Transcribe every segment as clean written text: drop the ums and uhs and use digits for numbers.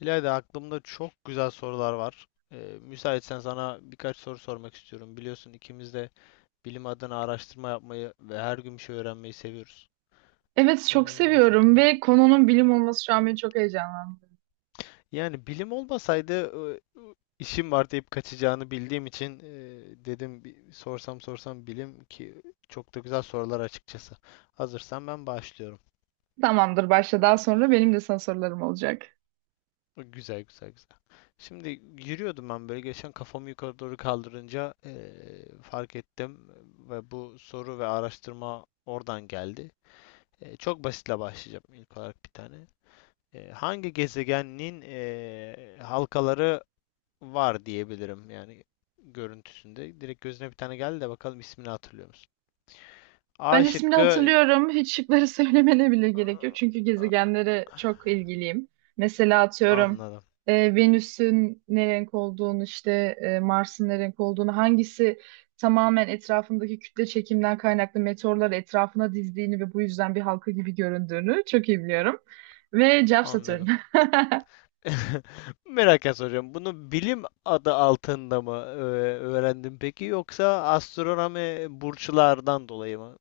İlayda aklımda çok güzel sorular var. Müsaitsen sana birkaç soru sormak istiyorum. Biliyorsun ikimiz de bilim adına araştırma yapmayı ve her gün bir şey öğrenmeyi seviyoruz. Evet, çok O seviyorum şekilde. ve konunun bilim olması şu an beni çok heyecanlandırdı. Yani bilim olmasaydı e, işim var deyip kaçacağını bildiğim için dedim bir sorsam sorsam bilim ki çok da güzel sorular açıkçası. Hazırsan ben başlıyorum. Tamamdır, başla, daha sonra benim de sana sorularım olacak. Güzel, güzel, güzel. Şimdi yürüyordum ben böyle geçen, kafamı yukarı doğru kaldırınca fark ettim ve bu soru ve araştırma oradan geldi. Çok basitle başlayacağım, ilk olarak bir tane. Hangi gezegenin halkaları var diyebilirim, yani görüntüsünde. Direkt gözüne bir tane geldi de bakalım, ismini hatırlıyor musun? Ben A ismini şıkkı. hatırlıyorum. Hiç şıkları söylemene bile gerek yok. Çünkü gezegenlere çok ilgiliyim. Mesela atıyorum, Anladım, Venüs'ün ne renk olduğunu, işte Mars'ın ne renk olduğunu, hangisi tamamen etrafındaki kütle çekimden kaynaklı meteorları etrafına dizdiğini ve bu yüzden bir halka gibi göründüğünü çok iyi biliyorum. Ve cevap Satürn. anladım. Merak soruyorum. Bunu bilim adı altında mı öğrendin peki, yoksa astronomi burçlardan dolayı mı?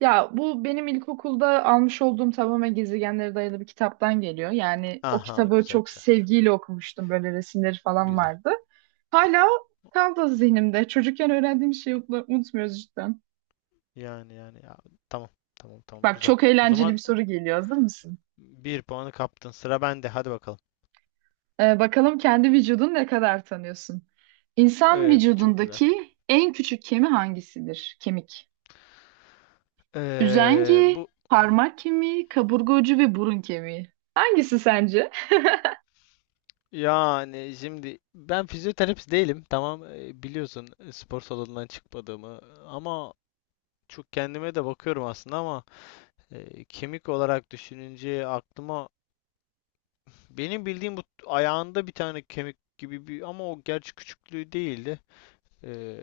Ya bu benim ilkokulda almış olduğum tamamen gezegenlere dayalı bir kitaptan geliyor. Yani o Aha, kitabı güzel, çok güzel. sevgiyle okumuştum. Böyle resimleri falan Güzel. vardı. Hala kaldı zihnimde. Çocukken öğrendiğim şeyi unutmuyoruz cidden. Yani, yani ya, tamam, tamam, tamam, Bak güzel. çok O eğlenceli bir zaman soru geliyor. Hazır mısın? bir puanı kaptın. Sıra bende. Hadi bakalım. Bakalım kendi vücudunu ne kadar tanıyorsun? İnsan Çok güzel. vücudundaki en küçük kemi hangisidir? Kemik. Üzengi, Bu parmak kemiği, kaburga ucu ve burun kemiği. Hangisi sence? Yani şimdi ben fizyoterapist değilim. Tamam, biliyorsun spor salonundan çıkmadığımı, ama çok kendime de bakıyorum aslında, ama kemik olarak düşününce aklıma, benim bildiğim bu ayağında bir tane kemik gibi bir, ama o gerçi küçüklüğü değildi. E,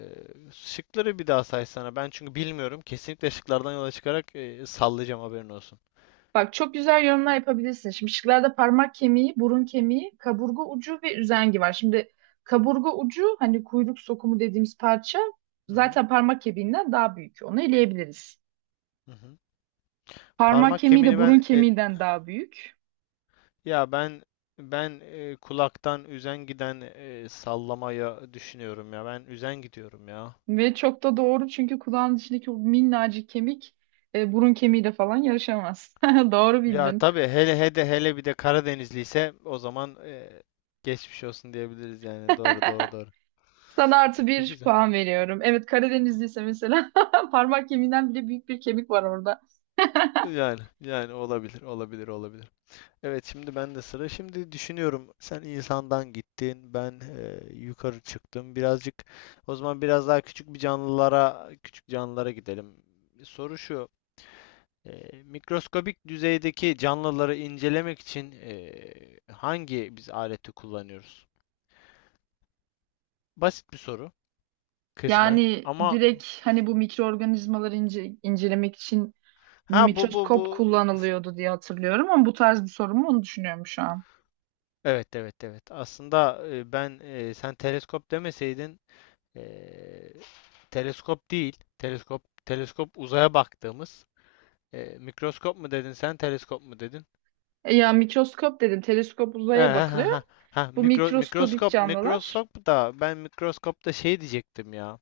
Şıkları bir daha saysana. Ben çünkü bilmiyorum. Kesinlikle şıklardan yola çıkarak sallayacağım, haberin olsun. Bak çok güzel yorumlar yapabilirsin. Şimdi şıklarda parmak kemiği, burun kemiği, kaburga ucu ve üzengi var. Şimdi kaburga ucu, hani kuyruk sokumu dediğimiz parça, Hı hı. zaten parmak kemiğinden daha büyük. Onu eleyebiliriz. Hı hı. Parmak Parmak kemiği de kemiğini burun ben kemiğinden daha büyük. ya ben kulaktan üzen giden sallamaya düşünüyorum ya. Ben üzen gidiyorum ya. Ve çok da doğru, çünkü kulağın içindeki o minnacık kemik burun kemiğiyle falan yarışamaz. Doğru Ya bildin. tabii, hele hele hele bir de Karadenizli ise, o zaman geçmiş olsun diyebiliriz yani. Doğru, doğru, doğru. Sana artı Ne bir güzel. puan veriyorum. Evet, Karadenizliyse mesela parmak kemiğinden bile büyük bir kemik var orada. Yani, yani olabilir, olabilir, olabilir. Evet, şimdi ben de sıra. Şimdi düşünüyorum, sen insandan gittin, ben yukarı çıktım. Birazcık, o zaman biraz daha küçük canlılara gidelim. Soru şu. Mikroskobik düzeydeki canlıları incelemek için hangi biz aleti kullanıyoruz? Basit bir soru kısmen. Yani Ama direkt hani bu mikroorganizmaları incelemek için Ha bu bu mikroskop bu kullanılıyordu diye hatırlıyorum, ama bu tarz bir sorun mu onu düşünüyorum şu an. evet, evet, evet. Aslında sen teleskop demeseydin, e, teleskop değil. Teleskop uzaya baktığımız. Mikroskop mu dedin, sen teleskop mu dedin? E ya, mikroskop dedin, teleskop Ha, uzaya ha, ha, bakılıyor. ha. Ha, Bu mikro, mikroskobik mikroskop canlılar. mikroskop da, ben mikroskopta şey diyecektim ya.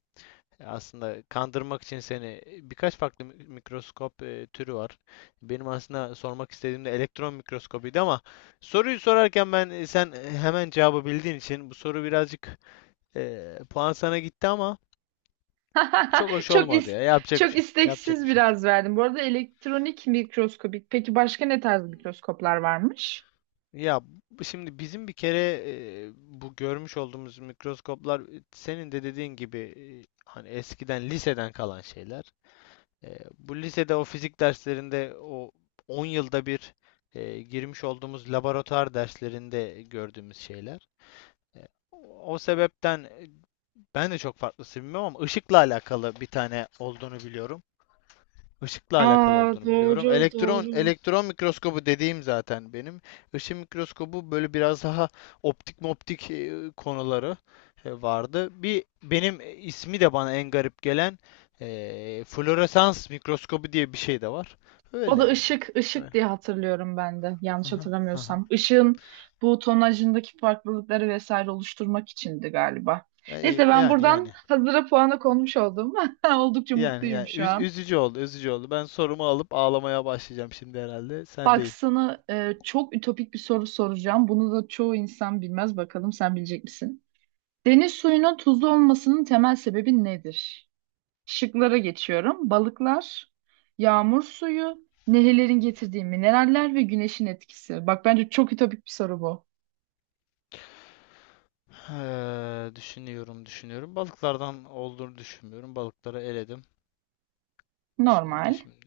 Aslında kandırmak için seni birkaç farklı mikroskop türü var. Benim aslında sormak istediğim de elektron mikroskobuydu, ama soruyu sorarken sen hemen cevabı bildiğin için bu soru birazcık puan sana gitti, ama çok hoş Çok olmadı is ya. Yapacak bir Çok şey yok. Yapacak isteksiz bir şey yok. biraz verdim. Bu arada elektronik mikroskobik. Peki başka ne tarz mikroskoplar varmış? Ya şimdi bizim bir kere bu görmüş olduğumuz mikroskoplar, senin de dediğin gibi hani eskiden liseden kalan şeyler. Bu lisede, o fizik derslerinde, o 10 yılda bir girmiş olduğumuz laboratuvar derslerinde gördüğümüz şeyler. O sebepten, ben de çok farklısını bilmiyorum, ama ışıkla alakalı bir tane olduğunu biliyorum. Işıkla alakalı Aa, olduğunu biliyorum. doğru Elektron doğru. elektron mikroskobu dediğim zaten benim. Işın mikroskobu böyle biraz daha optik moptik konuları vardı. Bir, benim ismi de bana en garip gelen floresans mikroskobu diye bir şey de var. O Öyle da yani. ışık, ışık Öyle. diye hatırlıyorum ben de. Yanlış Aha, aha. hatırlamıyorsam. Işığın bu tonajındaki farklılıkları vesaire oluşturmak içindi galiba. Neyse, ben Yani, buradan yani. hazıra puanı konmuş oldum. Oldukça Yani, mutluyum yani şu an. üzücü oldu, üzücü oldu. Ben sorumu alıp ağlamaya başlayacağım şimdi herhalde. Sen Bak de. sana çok ütopik bir soru soracağım. Bunu da çoğu insan bilmez. Bakalım sen bilecek misin? Deniz suyunun tuzlu olmasının temel sebebi nedir? Şıklara geçiyorum. Balıklar, yağmur suyu, nehirlerin getirdiği mineraller ve güneşin etkisi. Bak bence çok ütopik bir soru bu. Düşünüyorum, düşünüyorum. Balıklardan olduğunu düşünmüyorum. Balıkları eledim. Şimdi, Normal. şimdi.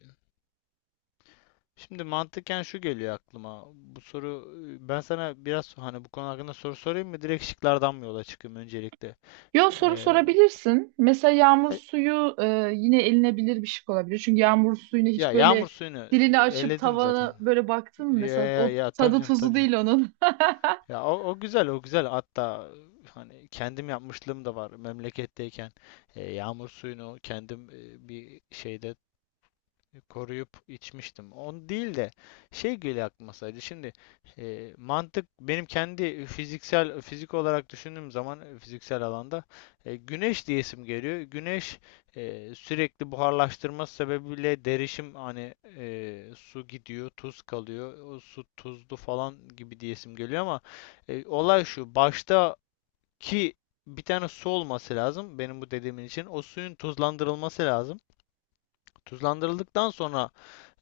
Şimdi mantıken şu geliyor aklıma. Ben sana biraz, hani bu konu hakkında soru sorayım mı? Direkt şıklardan mı yola çıkayım öncelikle? Yo, soru Eee, sorabilirsin. Mesela yağmur e- suyu yine elinebilir bir şık olabilir. Çünkü yağmur suyunu hiç Ya böyle yağmur suyunu dilini açıp eledim zaten. tavana böyle baktın mı Ya, mesela, ya, o ya, tabii tadı canım, tabii tuzu canım. değil onun. Ya o, o güzel, o güzel. Hatta hani kendim yapmışlığım da var memleketteyken. Yağmur suyunu kendim bir şeyde koruyup içmiştim. On değil de, şey geliyor aklıma sadece. Şimdi, mantık benim kendi fizik olarak düşündüğüm zaman, fiziksel alanda güneş diyesim geliyor. Güneş, sürekli buharlaştırması sebebiyle derişim, hani su gidiyor, tuz kalıyor. O su tuzlu falan gibi diyesim geliyor, ama olay şu. Baştaki bir tane su olması lazım benim bu dediğimin için. O suyun tuzlandırılması lazım. Tuzlandırıldıktan sonra,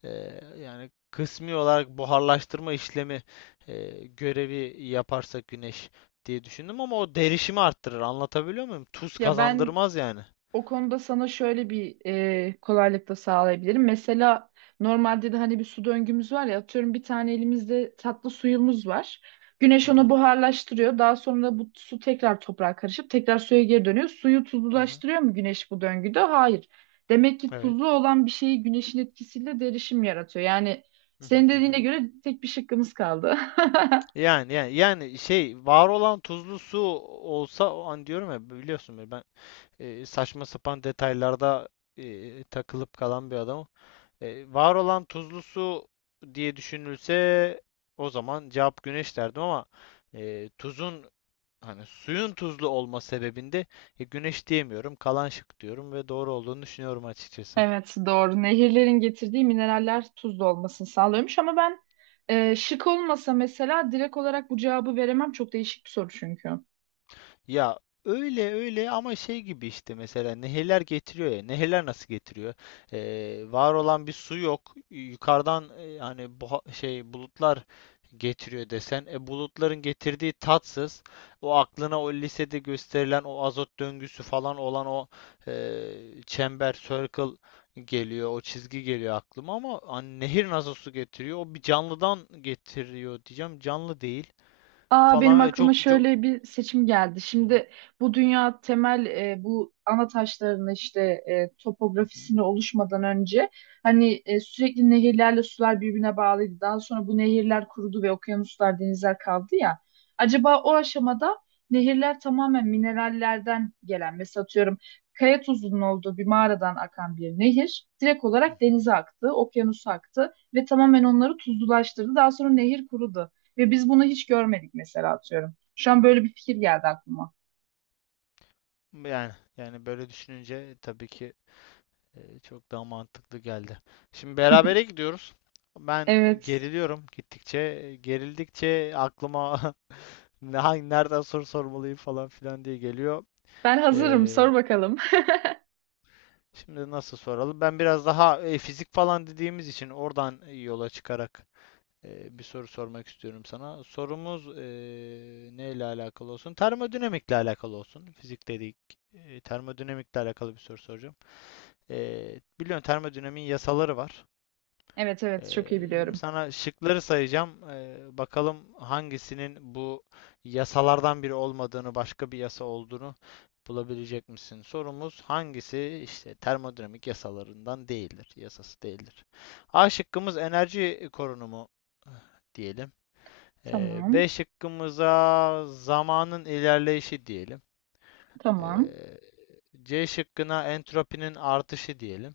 Yani kısmi olarak buharlaştırma işlemi görevi yaparsa güneş diye düşündüm, ama o derişimi arttırır. Anlatabiliyor muyum? Tuz Ya ben kazandırmaz yani. O konuda sana şöyle bir kolaylık da sağlayabilirim. Mesela normalde de hani bir su döngümüz var ya, atıyorum bir tane elimizde tatlı suyumuz var. Güneş Hı onu hı. buharlaştırıyor. Daha sonra bu su tekrar toprağa karışıp tekrar suya geri dönüyor. Suyu Hı hı. tuzlulaştırıyor mu güneş bu döngüde? Hayır. Demek ki Evet. tuzlu olan bir şeyi güneşin etkisiyle derişim yaratıyor. Yani Hı hı, senin hı dediğine hı. göre tek bir şıkkımız kaldı. Yani, yani, yani şey, var olan tuzlu su olsa o an, diyorum ya biliyorsun beni, ben saçma sapan detaylarda takılıp kalan bir adamım. Var olan tuzlu su diye düşünülse, o zaman cevap güneş derdim, ama tuzun, hani suyun tuzlu olma sebebinde güneş diyemiyorum, kalan şık diyorum ve doğru olduğunu düşünüyorum açıkçası. Evet, doğru. Nehirlerin getirdiği mineraller tuzlu olmasını sağlıyormuş, ama ben şık olmasa mesela direkt olarak bu cevabı veremem. Çok değişik bir soru çünkü. Ya öyle, öyle, ama şey gibi, işte mesela nehirler getiriyor ya. Nehirler nasıl getiriyor? Var olan bir su yok. Yukarıdan, hani bu şey bulutlar getiriyor desen. Bulutların getirdiği tatsız. O aklına, o lisede gösterilen o azot döngüsü falan olan o çember, circle geliyor. O çizgi geliyor aklıma, ama hani nehir nasıl su getiriyor? O bir canlıdan getiriyor diyeceğim. Canlı değil Aa, benim falan ve aklıma çok çok. şöyle bir seçim geldi. Hı Şimdi bu dünya temel bu ana taşlarını işte hı. topografisini oluşmadan önce hani sürekli nehirlerle sular birbirine bağlıydı. Daha sonra bu nehirler kurudu ve okyanuslar, denizler kaldı ya. Acaba o aşamada nehirler tamamen minerallerden gelen, mesela atıyorum kaya tuzunun olduğu bir mağaradan akan bir nehir direkt Hı olarak hı. denize aktı, okyanusa aktı ve tamamen onları tuzlulaştırdı. Daha sonra nehir kurudu. Ve biz bunu hiç görmedik mesela, atıyorum. Şu an böyle bir fikir geldi aklıma. Yani, yani böyle düşününce tabii ki çok daha mantıklı geldi. Şimdi berabere gidiyoruz. Ben Evet. geriliyorum gittikçe. Gerildikçe aklıma ne- hangi nereden soru sormalıyım falan filan diye geliyor. Ben hazırım. E, Sor bakalım. Şimdi nasıl soralım? Ben biraz daha fizik falan dediğimiz için oradan yola çıkarak bir soru sormak istiyorum sana. Sorumuz neyle alakalı olsun? Termodinamikle alakalı olsun. Fizik dedik. Termodinamikle alakalı bir soru soracağım. Biliyorsun termodinamiğin yasaları var. Evet evet, çok Ee, iyi Şimdi biliyorum. sana şıkları sayacağım. Bakalım hangisinin bu yasalardan biri olmadığını, başka bir yasa olduğunu bulabilecek misin? Sorumuz, hangisi işte termodinamik yasalarından değildir, yasası değildir. A şıkkımız enerji korunumu eh, diyelim. B Tamam. şıkkımıza zamanın ilerleyişi diyelim. Ee, Tamam. C şıkkına entropinin artışı diyelim.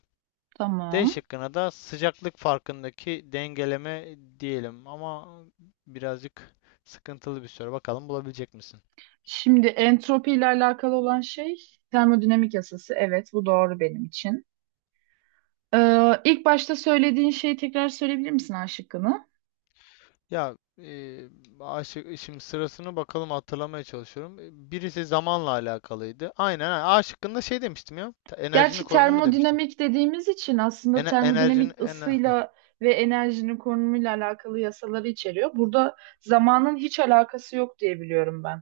D Tamam. şıkkına da sıcaklık farkındaki dengeleme diyelim, ama birazcık sıkıntılı bir soru. Bakalım bulabilecek misin? Şimdi entropi ile alakalı olan şey termodinamik yasası. Evet, bu doğru benim için. İlk başta söylediğin şeyi tekrar söyleyebilir misin, A şıkkını? Ya şimdi sırasını bakalım, hatırlamaya çalışıyorum. Birisi zamanla alakalıydı. Aynen, ha, A şıkkında şey demiştim ya. Enerjinin Gerçi korunumu demiştim. termodinamik dediğimiz için aslında Enerjinin termodinamik ısıyla ve enerjinin konumuyla alakalı yasaları içeriyor. Burada zamanın hiç alakası yok diye biliyorum ben.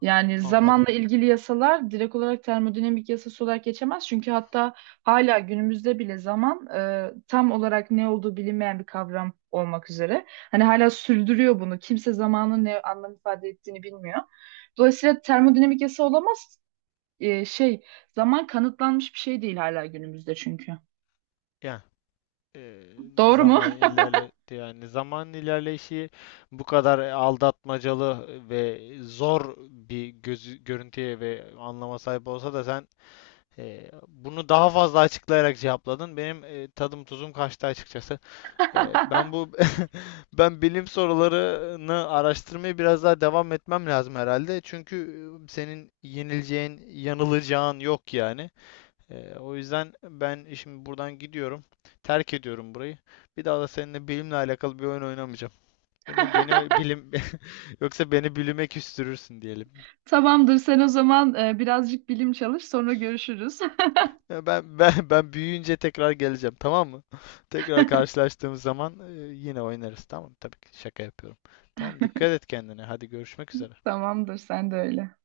Yani anladım. zamanla ilgili yasalar direkt olarak termodinamik yasası olarak geçemez. Çünkü hatta hala günümüzde bile zaman tam olarak ne olduğu bilinmeyen bir kavram olmak üzere. Hani hala sürdürüyor bunu. Kimse zamanın ne anlam ifade ettiğini bilmiyor. Dolayısıyla termodinamik yasa olamaz, e, şey zaman kanıtlanmış bir şey değil hala günümüzde çünkü. Yani, e, Doğru mu? zaman ilerledi yani zaman ilerleyişi bu kadar aldatmacalı ve zor bir gözü, görüntüye ve anlama sahip olsa da sen bunu daha fazla açıklayarak cevapladın. Benim tadım tuzum kaçtı açıkçası. E, ben bu Bilim sorularını araştırmaya biraz daha devam etmem lazım herhalde. Çünkü senin yenileceğin, yanılacağın yok yani. O yüzden ben şimdi buradan gidiyorum. Terk ediyorum burayı. Bir daha da seninle bilimle alakalı bir oyun oynamayacağım. Beni beni bilim yoksa beni bilime küstürürsün diyelim. Tamamdır, sen o zaman birazcık bilim çalış, sonra görüşürüz. Ya, ben büyüyünce tekrar geleceğim, tamam mı? Tekrar karşılaştığımız zaman yine oynarız, tamam mı? Tabii ki şaka yapıyorum. Tamam, dikkat et kendine. Hadi görüşmek üzere. Tamamdır, sen de öyle.